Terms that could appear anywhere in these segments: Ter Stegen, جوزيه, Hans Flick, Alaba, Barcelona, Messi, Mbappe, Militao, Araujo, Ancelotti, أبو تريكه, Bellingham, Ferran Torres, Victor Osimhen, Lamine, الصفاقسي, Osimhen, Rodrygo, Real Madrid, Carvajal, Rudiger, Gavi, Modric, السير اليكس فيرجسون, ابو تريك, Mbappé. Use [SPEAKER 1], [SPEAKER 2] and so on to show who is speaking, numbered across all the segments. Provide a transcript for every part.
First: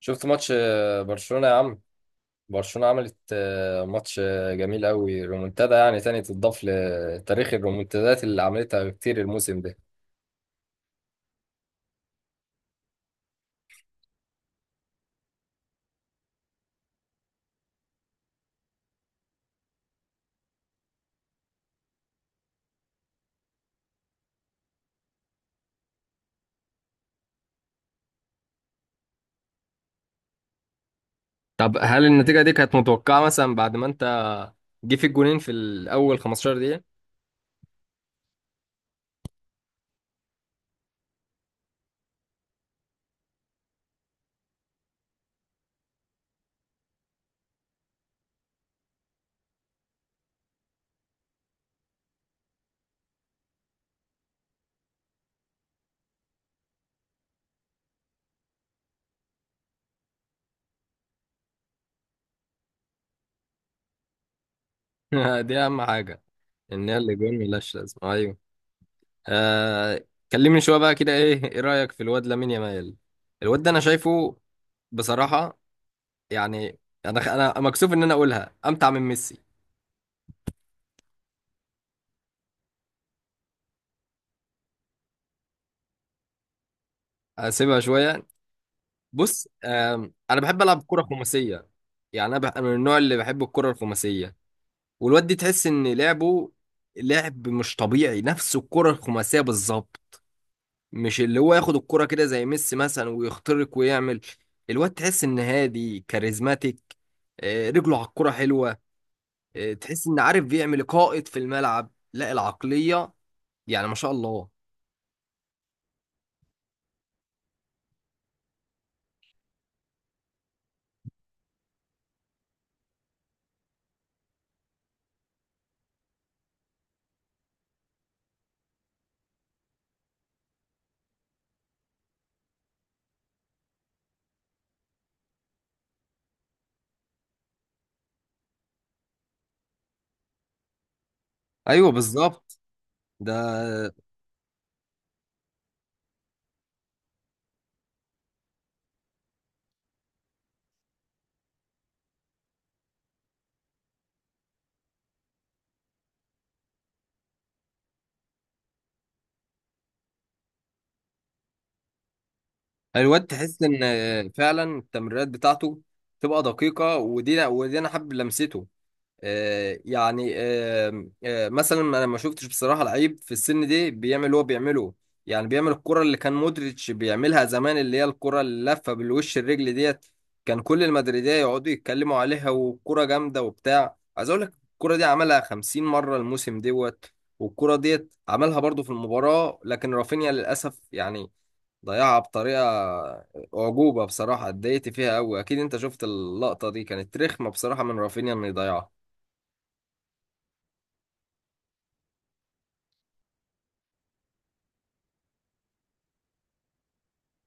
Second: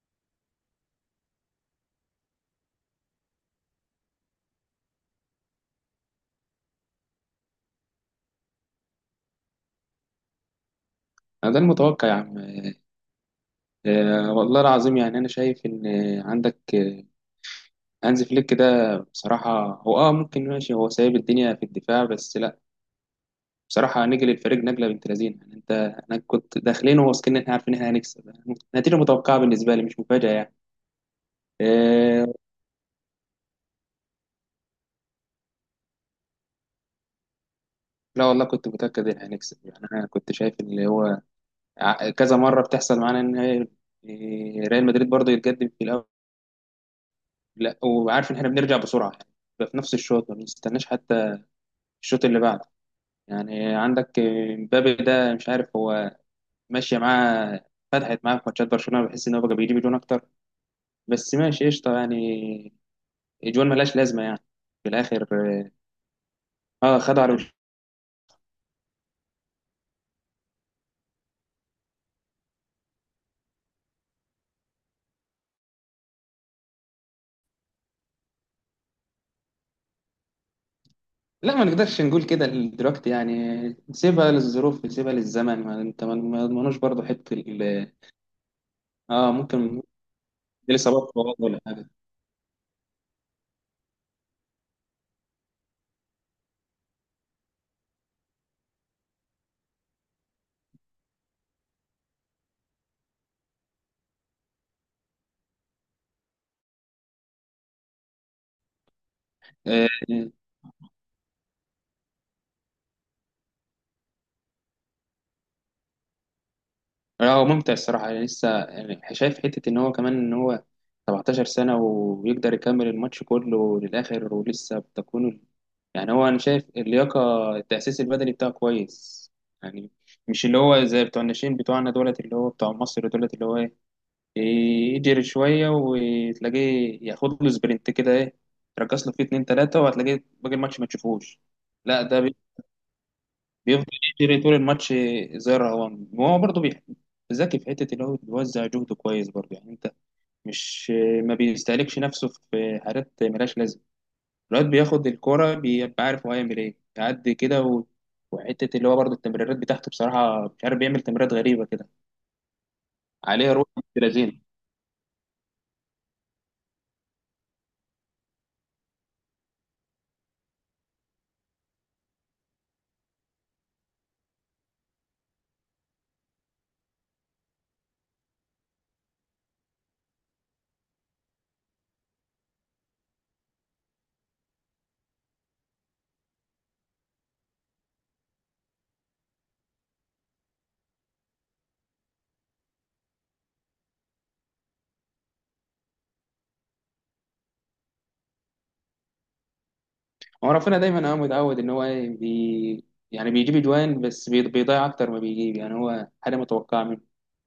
[SPEAKER 1] شفت ماتش برشلونة يا عم. برشلونة عملت ماتش جميل قوي، رومونتادا يعني تاني تضاف لتاريخ الرومونتادات اللي عملتها كتير الموسم ده.
[SPEAKER 2] أنا ده المتوقع يا عم. والله العظيم، يعني أنا شايف إن عندك هانز فليك ده. بصراحة هو ممكن ماشي، هو سايب الدنيا في الدفاع، بس لأ بصراحة نجل الفريق نجلة بنت لذينة يعني. أنت أنا كنت داخلين واثقين إن إحنا عارفين إن إحنا هنكسب. نتيجة متوقعة بالنسبة لي، مش مفاجأة يعني.
[SPEAKER 1] طب هل
[SPEAKER 2] آه.
[SPEAKER 1] النتيجة دي كانت متوقعة مثلا بعد ما انت جه فيك جونين في الأول 15 دقيقة؟
[SPEAKER 2] لا والله كنت متأكد إن هنكسب، يعني أنا كنت شايف اللي هو كذا مرة بتحصل معانا إن هي ريال مدريد برضه يتقدم في الأول. لأ وعارف إن إحنا بنرجع بسرعة يعني، بيبقى في نفس الشوط، ما بنستناش حتى الشوط اللي بعده. يعني عندك مبابي ده، مش عارف هو ماشية معاه، فتحت معاه في ماتشات برشلونة بحس إن هو بقى بيجيب جون أكتر، بس ماشي قشطة يعني. الجوان ملهاش لازمة يعني في الآخر.
[SPEAKER 1] دي أهم حاجة، إن
[SPEAKER 2] اه
[SPEAKER 1] هي اللي
[SPEAKER 2] خدوا على
[SPEAKER 1] جون ملهاش لازمة. أيوه. آه. كلمني شوية بقى كده. إيه رأيك في الواد لامين يامال؟ الواد ده أنا شايفه بصراحة، يعني أنا مكسوف إن أنا أقولها أمتع من ميسي.
[SPEAKER 2] لا، ما نقدرش نقول كده دلوقتي يعني. سيبها للظروف، سيبها للزمن، ما انت ما يضمنوش برضه حته
[SPEAKER 1] هسيبها شوية.
[SPEAKER 2] اه
[SPEAKER 1] بص.
[SPEAKER 2] ممكن.
[SPEAKER 1] انا بحب العب كره
[SPEAKER 2] الاصابات برضه ولا
[SPEAKER 1] خماسيه.
[SPEAKER 2] حاجه.
[SPEAKER 1] يعني أنا من النوع اللي بحب الكره الخماسيه. والواد دي تحس ان لعبه لعب مش طبيعي، نفس الكره الخماسيه بالظبط. مش اللي هو ياخد الكره كده زي ميسي مثلا ويخترق ويعمل. الواد تحس ان هادي كاريزماتيك. رجله على الكره حلوه.
[SPEAKER 2] آه،
[SPEAKER 1] تحس ان عارف بيعمل قائد في الملعب لا العقليه، يعني ما شاء الله.
[SPEAKER 2] لا هو ممتع الصراحة، يعني لسه، يعني شايف حتة إن هو كمان إن هو 17 سنة ويقدر يكمل الماتش كله للآخر ولسه بتكون يعني. هو أنا شايف اللياقة التأسيس البدني بتاعه كويس يعني. مش اللي هو زي بتوع الناشئين بتوعنا دولت، اللي هو بتوع مصر دولت، اللي هو إيه، يجري شوية وتلاقيه ياخد له سبرنت كده، إيه تركز له فيه اتنين تلاتة وهتلاقيه باقي الماتش ما تشوفوش.
[SPEAKER 1] ايوه
[SPEAKER 2] لا ده
[SPEAKER 1] بالظبط. ده
[SPEAKER 2] بيفضل يجري طول الماتش زي الرهوان، وهو برضه ذكي في حته اللي هو بيوزع جهده كويس برضه يعني. انت مش، ما بيستهلكش نفسه في حاجات ملهاش لازمه. الواد بياخد الكوره بيبقى عارف هو هيعمل ايه، يعدي كده و... وحته اللي هو برضه التمريرات بتاعته بصراحه، مش عارف بيعمل تمريرات غريبه كده.
[SPEAKER 1] الواد
[SPEAKER 2] عليه
[SPEAKER 1] تحس
[SPEAKER 2] روح بنت
[SPEAKER 1] ان
[SPEAKER 2] لذينه.
[SPEAKER 1] فعلا التمريرات بتاعته تبقى دقيقة. ودي انا حابب لمسته. يعني مثلا انا ما شفتش بصراحة لعيب في السن دي بيعمل اللي هو بيعمله. يعني بيعمل الكرة اللي كان مودريتش بيعملها زمان، اللي هي الكرة اللفة بالوش الرجل ديت. كان كل المدريدية يقعدوا يتكلموا عليها والكرة جامدة وبتاع. عايز اقول لك الكرة دي عملها 50 مرة الموسم دوت، والكرة ديت عملها برضو في المباراة، لكن رافينيا للأسف يعني ضيعها بطريقة أعجوبة. بصراحة اتضايقت فيها أوي. أكيد أنت شفت اللقطة، دي كانت رخمة بصراحة من رافينيا إنه يضيعها.
[SPEAKER 2] هو رافينيا دايما هو متعود ان هو ايه يعني بيجيب اجوان، بس بيضيع اكتر ما بيجيب يعني، هو حاجه متوقعه منه.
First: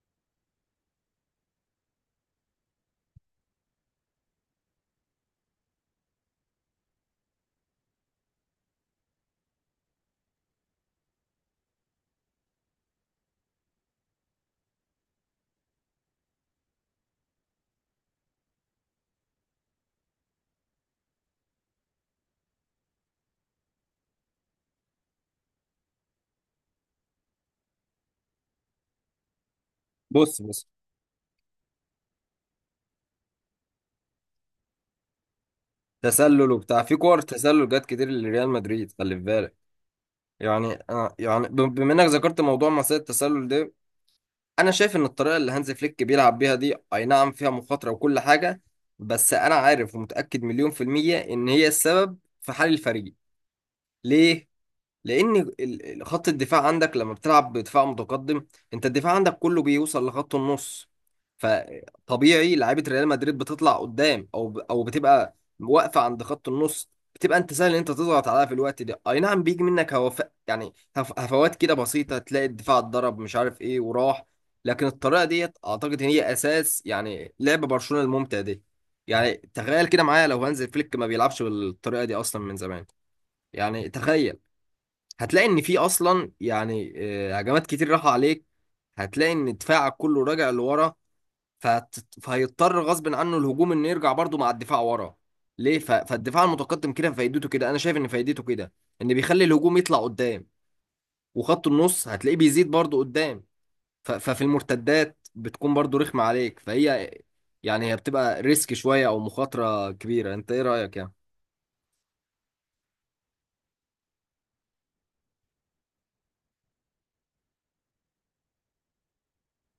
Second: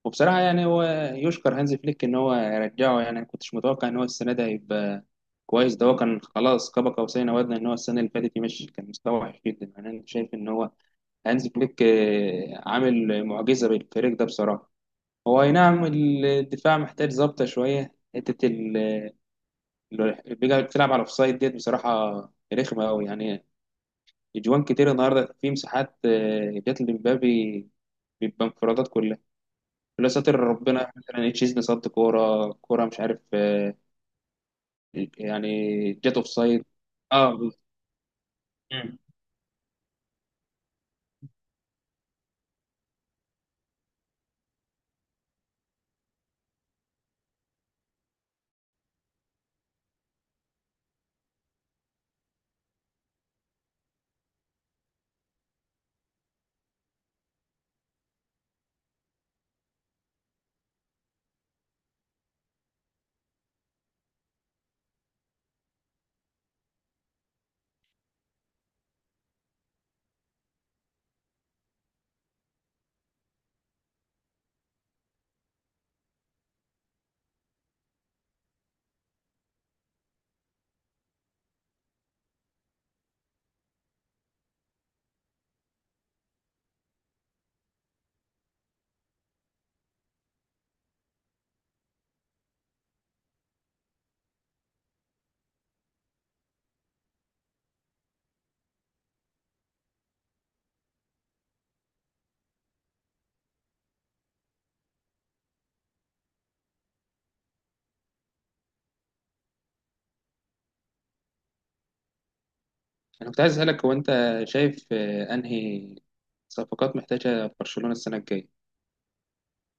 [SPEAKER 2] وبصراحه يعني هو يشكر هانز فليك ان هو رجعه، يعني انا كنتش متوقع ان هو السنه ده هيبقى كويس. ده هو كان خلاص كبك قوسين او ادنى، ان هو السنه اللي فاتت يمشي، كان مستوى وحش جدا. يعني انا شايف ان هو هانز فليك عامل معجزه بالفريق ده بصراحه. هو اي نعم الدفاع محتاج ظبطه شويه، حته اللي بيلعب على الاوفسايد ديت بصراحه رخمه قوي يعني. اجوان كتير النهارده في مساحات، جات لمبابي، بيبقى انفرادات كلها. لا ساتر
[SPEAKER 1] بص بص،
[SPEAKER 2] ربنا، مثلا تشيزني صد كوره كوره، مش عارف. يعني جت اوف
[SPEAKER 1] تسلل
[SPEAKER 2] سايد.
[SPEAKER 1] وبتاع. في كور
[SPEAKER 2] اه بز-
[SPEAKER 1] تسلل جت كتير لريال مدريد،
[SPEAKER 2] مم.
[SPEAKER 1] خلي في بالك. يعني أنا يعني بما إنك ذكرت موضوع مصيدة التسلل ده، أنا شايف إن الطريقة اللي هانز فليك بيلعب بيها دي أي نعم فيها مخاطرة وكل حاجة، بس أنا عارف ومتأكد مليون في المية إن هي السبب في حال الفريق. ليه؟ لان خط الدفاع عندك لما بتلعب بدفاع متقدم، انت الدفاع عندك كله بيوصل لخط النص. فطبيعي لعيبه ريال مدريد بتطلع قدام او او بتبقى واقفه عند خط النص. بتبقى انت سهل ان انت تضغط عليها في الوقت ده، اي نعم بيجي منك هوف يعني هفوات كده بسيطه، تلاقي الدفاع اتضرب مش عارف ايه وراح. لكن الطريقه ديت اعتقد ان هي اساس يعني لعب برشلونه الممتع دي. يعني تخيل كده معايا، لو هانز فليك ما بيلعبش بالطريقه دي اصلا من زمان، يعني تخيل، هتلاقي ان في اصلا يعني هجمات كتير راحوا عليك. هتلاقي ان دفاعك كله راجع لورا. فهت... فهيضطر غصب عنه الهجوم انه يرجع برضه مع الدفاع ورا. ليه؟ فالدفاع المتقدم كده فايدته كده، انا شايف ان فايدته كده ان بيخلي الهجوم يطلع قدام، وخط النص هتلاقيه بيزيد برضه قدام. ففي المرتدات بتكون برضه رخمة عليك فهي، يعني هي بتبقى ريسك شوية او مخاطرة كبيرة. انت ايه رأيك يعني؟
[SPEAKER 2] انا كنت عايز اسالك، هو انت شايف انهي صفقات محتاجه برشلونه السنه الجايه؟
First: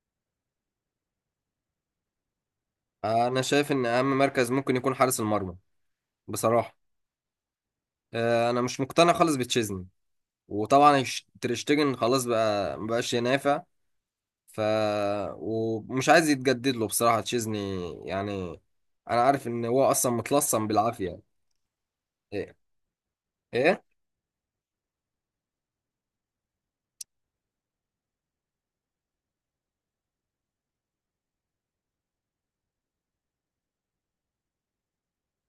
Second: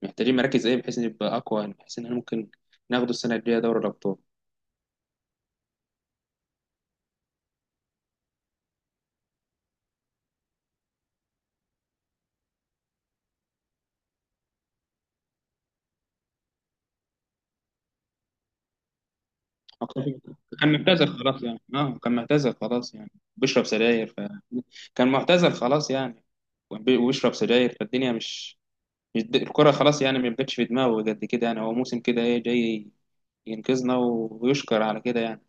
[SPEAKER 2] محتاجين مراكز ايه بحيث نبقى اقوى، يعني بحيث ان احنا ممكن ناخده السنه
[SPEAKER 1] انا
[SPEAKER 2] الجايه
[SPEAKER 1] شايف
[SPEAKER 2] دوري
[SPEAKER 1] ان
[SPEAKER 2] الابطال.
[SPEAKER 1] اهم مركز ممكن يكون حارس المرمى بصراحة. انا مش مقتنع خالص بتشيزني، وطبعا تريشتجن خلاص بقى مبقاش ينافع. ف ومش عايز يتجدد له بصراحة تشيزني. يعني انا عارف ان هو اصلا
[SPEAKER 2] أعتقد
[SPEAKER 1] متلصم
[SPEAKER 2] كان معتزل
[SPEAKER 1] بالعافية.
[SPEAKER 2] خلاص يعني، اه كان معتزل
[SPEAKER 1] ايه.
[SPEAKER 2] خلاص يعني، بيشرب
[SPEAKER 1] ايه.
[SPEAKER 2] سجاير ف... كان معتزل خلاص يعني، وبيشرب سجاير، فالدنيا مش، الكرة خلاص يعني، ما بقتش في دماغه قد كده. يعني هو موسم كده ايه، جاي ينقذنا ويشكر على كده يعني.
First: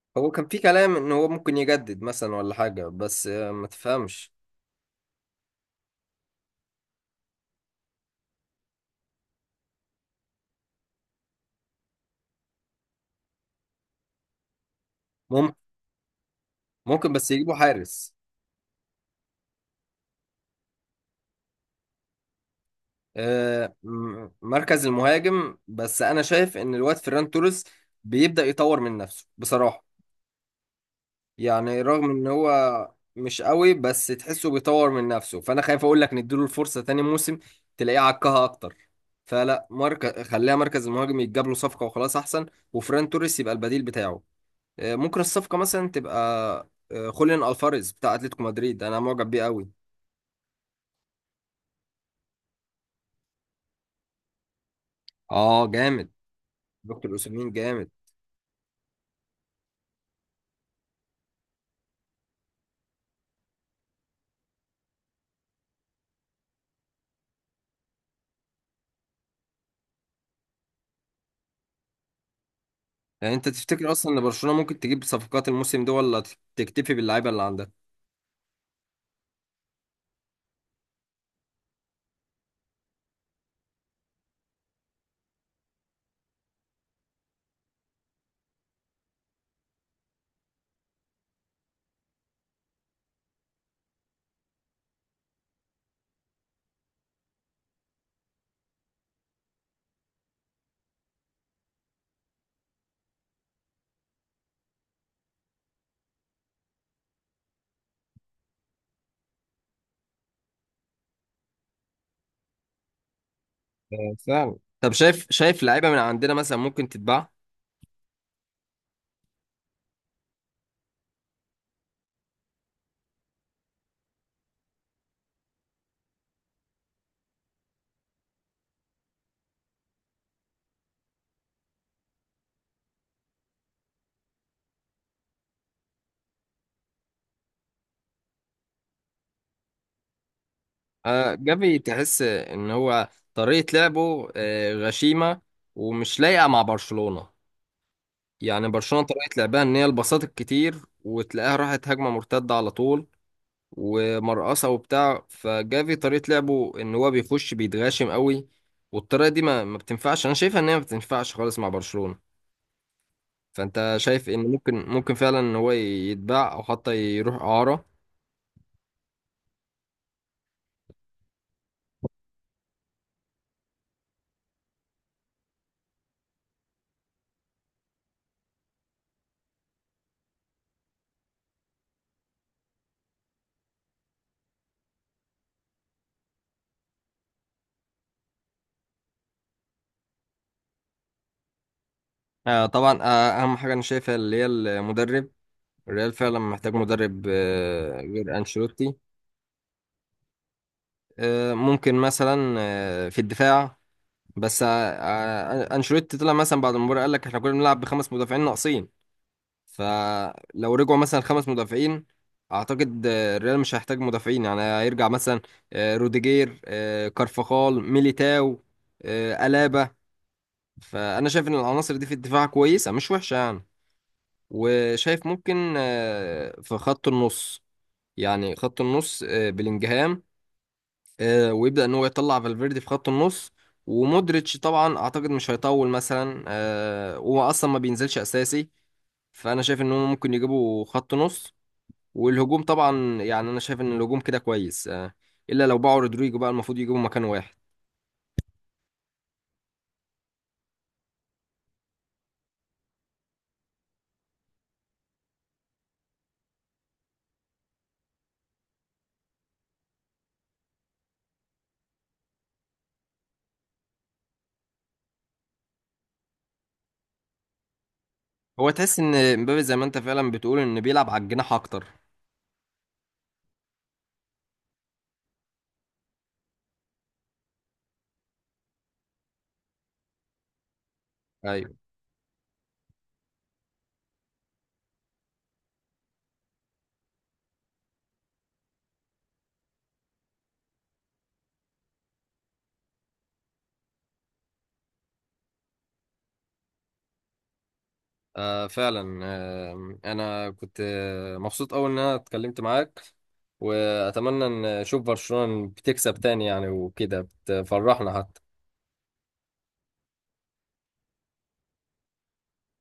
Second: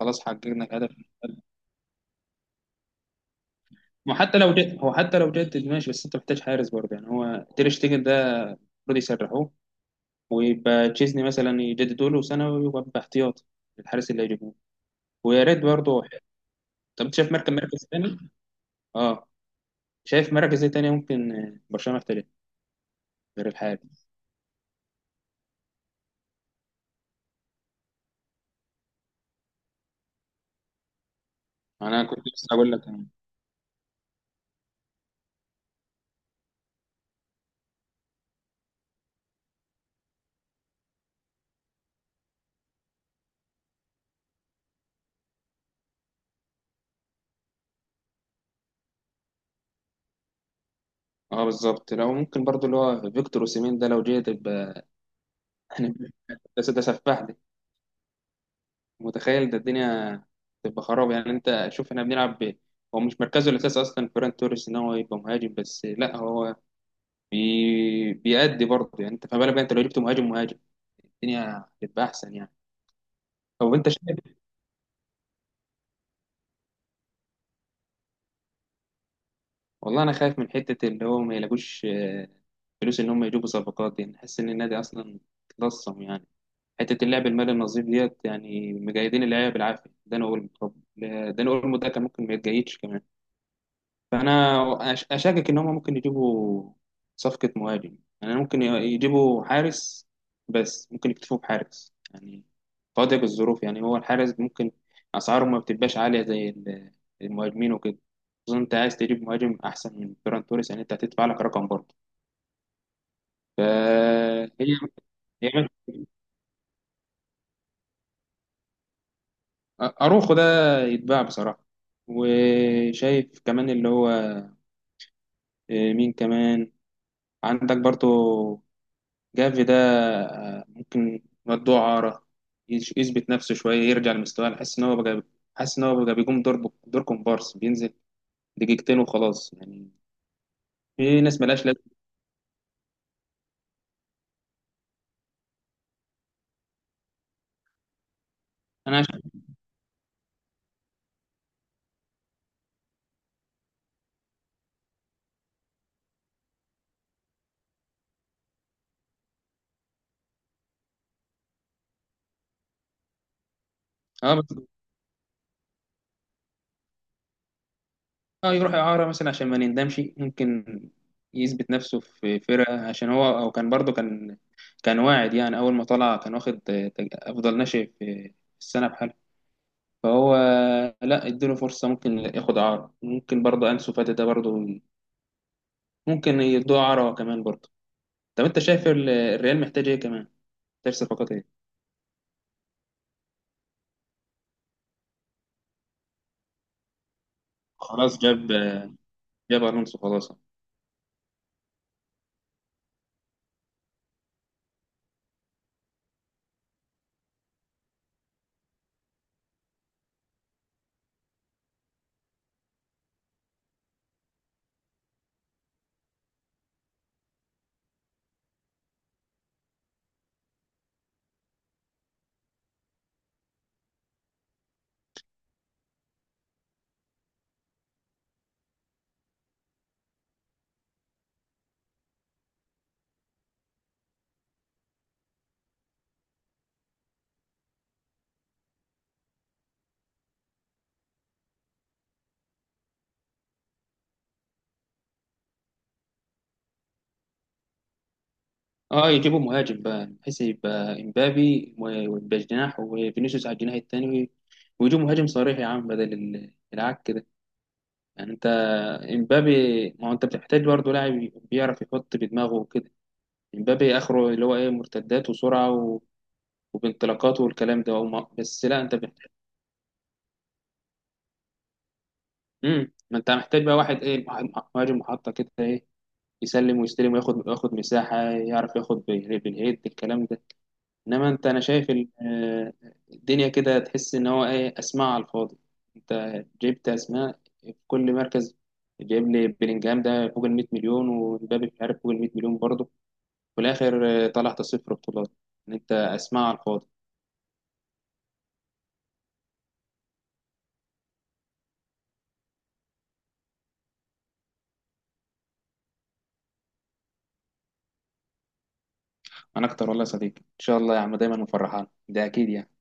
[SPEAKER 2] خلاص
[SPEAKER 1] هو كان في
[SPEAKER 2] حققنا هدف.
[SPEAKER 1] كلام ان هو ممكن يجدد مثلا ولا حاجة، بس ما تفهمش.
[SPEAKER 2] وحتى لو جد هو، حتى لو جدد ماشي، بس انت محتاج حارس برضه. يعني هو تير شتيجن ده المفروض يسرحوه، ويبقى تشيزني مثلا يجددوا له سنة ويبقى باحتياط الحارس اللي هيجيبوه. ويا
[SPEAKER 1] ممكن
[SPEAKER 2] ريت برضه. طب
[SPEAKER 1] ممكن
[SPEAKER 2] انت
[SPEAKER 1] بس
[SPEAKER 2] شايف مركز
[SPEAKER 1] يجيبوا
[SPEAKER 2] مركز
[SPEAKER 1] حارس.
[SPEAKER 2] تاني؟ اه شايف مراكز ايه تانية ممكن برشلونة يحتاجها غير الحالي؟
[SPEAKER 1] مركز المهاجم، بس انا شايف ان الواد فيران توريس بيبدأ يطور من نفسه بصراحة. يعني
[SPEAKER 2] انا
[SPEAKER 1] رغم ان
[SPEAKER 2] كنت لسه
[SPEAKER 1] هو
[SPEAKER 2] هقول لك أنا.
[SPEAKER 1] مش قوي بس تحسه بيطور من نفسه، فانا خايف اقول لك نديله الفرصه تاني موسم، تلاقيه عكها اكتر. فلا، مركز خليها مركز المهاجم يتجاب له صفقه وخلاص احسن، وفران توريس يبقى البديل بتاعه. ممكن الصفقه مثلا تبقى خوليان الفاريز بتاع اتلتيكو مدريد، انا معجب بيه قوي.
[SPEAKER 2] اه بالظبط، لو ممكن برضو اللي هو فيكتور اوسيمين ده لو جه تبقى
[SPEAKER 1] اه
[SPEAKER 2] يعني.
[SPEAKER 1] جامد.
[SPEAKER 2] بس ده
[SPEAKER 1] دكتور
[SPEAKER 2] سفاح ده،
[SPEAKER 1] اوسيمين جامد.
[SPEAKER 2] متخيل ده الدنيا تبقى خراب يعني. انت شوف احنا بنلعب ب... هو مش مركزه الاساسي اصلا فيران توريس ان هو يبقى مهاجم، بس لا هو بيأدي برضه يعني. انت فما بالك بقى انت لو جبت مهاجم مهاجم، الدنيا هتبقى احسن يعني.
[SPEAKER 1] يعني انت
[SPEAKER 2] طب انت
[SPEAKER 1] تفتكر اصلا
[SPEAKER 2] شايف؟
[SPEAKER 1] ان برشلونه ممكن تجيب صفقات الموسم ده ولا تكتفي باللعيبه اللي عندها؟
[SPEAKER 2] والله انا خايف من حته اللي هو ما يلاقوش فلوس ان هم يجيبوا صفقات دي، نحس ان النادي اصلا اتلصم يعني. حته اللعب المالي النظيف ديت يعني مجيدين اللعيبه بالعافيه، ده انا اقول طب ده انا اقول ده كان ممكن ما يتجيدش كمان. فانا اشكك ان هم ممكن يجيبوا صفقه مهاجم، يعني ممكن يجيبوا حارس، بس ممكن يكتفوا بحارس يعني فاضية الظروف. يعني هو الحارس ممكن اسعاره ما بتبقاش عاليه زي المهاجمين وكده. خصوصا انت عايز تجيب مهاجم احسن من فيران توريس، يعني انت هتدفع لك رقم برضه فهي.
[SPEAKER 1] سهل. طب شايف
[SPEAKER 2] هي
[SPEAKER 1] شايف لعيبه من عندنا مثلا ممكن تتباع؟
[SPEAKER 2] اروخو ده يتباع بصراحه. وشايف كمان اللي هو مين كمان، عندك برضه جافي ده، ممكن مدوه عارة يثبت نفسه شوية، يرجع لمستواه. أنا حاسس إن هو بقى، حاسس إن هو بقى بيقوم دور كومبارس، بينزل دقيقتين وخلاص يعني. في ناس ملهاش
[SPEAKER 1] جافي
[SPEAKER 2] لازمة.
[SPEAKER 1] تحس ان هو طريقة لعبه غشيمة ومش لايقة مع برشلونة. يعني
[SPEAKER 2] أنا
[SPEAKER 1] برشلونة
[SPEAKER 2] عشان
[SPEAKER 1] طريقة لعبها ان هي البساط الكتير، وتلاقيها راحت هجمة مرتدة على طول ومرقصة وبتاع. فجافي طريقة لعبه ان هو بيخش بيتغاشم قوي، والطريقة دي ما بتنفعش، انا شايفها ان هي ما بتنفعش خالص مع برشلونة. فانت شايف
[SPEAKER 2] أه، بس
[SPEAKER 1] ان ممكن فعلا ان هو يتباع او حتى يروح اعارة؟
[SPEAKER 2] أه يروح إعارة مثلا عشان ما نندمش، ممكن يثبت نفسه في فرقة، عشان هو أو كان برضه، كان كان واعد يعني. أول ما طلع كان واخد أفضل ناشئ في السنة بحاله. فهو لا اديله فرصة، ممكن ياخد إعارة. ممكن برضه أنسو فاتي ده برضه ممكن يدوها عرا كمان برضه. طب انت شايف الريال محتاج ايه كمان؟ محتاج صفقات ايه؟
[SPEAKER 1] طبعا. اهم حاجة انا شايفها اللي هي المدرب. الريال فعلا محتاج مدرب
[SPEAKER 2] خلاص
[SPEAKER 1] غير
[SPEAKER 2] جاب،
[SPEAKER 1] أنشيلوتي.
[SPEAKER 2] جاب الونسو خلاص.
[SPEAKER 1] ممكن مثلا في الدفاع، بس أنشيلوتي طلع مثلا بعد المباراة قال لك احنا كنا بنلعب بخمس مدافعين ناقصين. فلو رجعوا مثلا خمس مدافعين أعتقد الريال مش هيحتاج مدافعين، يعني هيرجع مثلا روديجير، كارفاخال، ميليتاو، ألابا. فأنا شايف إن العناصر دي في الدفاع كويسة مش وحشة يعني. وشايف ممكن في خط النص، يعني خط النص بلينجهام ويبدأ ان هو يطلع فالفيردي في خط النص. ومودريتش طبعا اعتقد مش هيطول مثلا، هو اصلا ما بينزلش اساسي. فانا شايف ان هم ممكن يجيبوا خط نص. والهجوم طبعا يعني انا شايف ان الهجوم كده كويس، الا لو باعوا رودريجو بقى المفروض يجيبوا مكان واحد.
[SPEAKER 2] اه يجيبوا مهاجم بقى، بحيث يبقى امبابي ويبقى جناح، وفينيسيوس على الجناح التاني، ويجيبوا مهاجم صريح يا عم، بدل العك ده. يعني انت امبابي، ما هو انت بتحتاج برضه لاعب بيعرف يحط بدماغه وكده. امبابي اخره اللي هو ايه، مرتدات وسرعه و... وبانطلاقات والكلام ده وما... بس
[SPEAKER 1] هو
[SPEAKER 2] لا انت
[SPEAKER 1] تحس
[SPEAKER 2] بتحتاج.
[SPEAKER 1] ان مبابي زي ما انت فعلا بتقول ان بيلعب على الجناح اكتر؟
[SPEAKER 2] مم. ما انت محتاج بقى واحد ايه، مهاجم محطه كده، إيه، يسلم ويستلم، وياخد وياخد مساحة، يعرف ياخد بالهيد، الكلام ده. انما انت انا
[SPEAKER 1] ايوه.
[SPEAKER 2] شايف الدنيا كده تحس ان هو ايه، اسماء على الفاضي. انت جبت اسماء في كل مركز، جايب لي بلينجهام ده فوق ال 100 مليون، ومبابي مش عارف فوق ال 100 مليون برضه، في الاخر طلعت صفر بطولات، ان انت اسماء على الفاضي.
[SPEAKER 1] فعلا. انا كنت مبسوط أوي ان انا اتكلمت معاك، واتمنى ان اشوف برشلونة بتكسب تاني يعني، وكده بتفرحنا حتى.
[SPEAKER 2] انا اكتر والله يا صديقي، ان شاء الله يا عم دايما مفرحان ده اكيد يعني.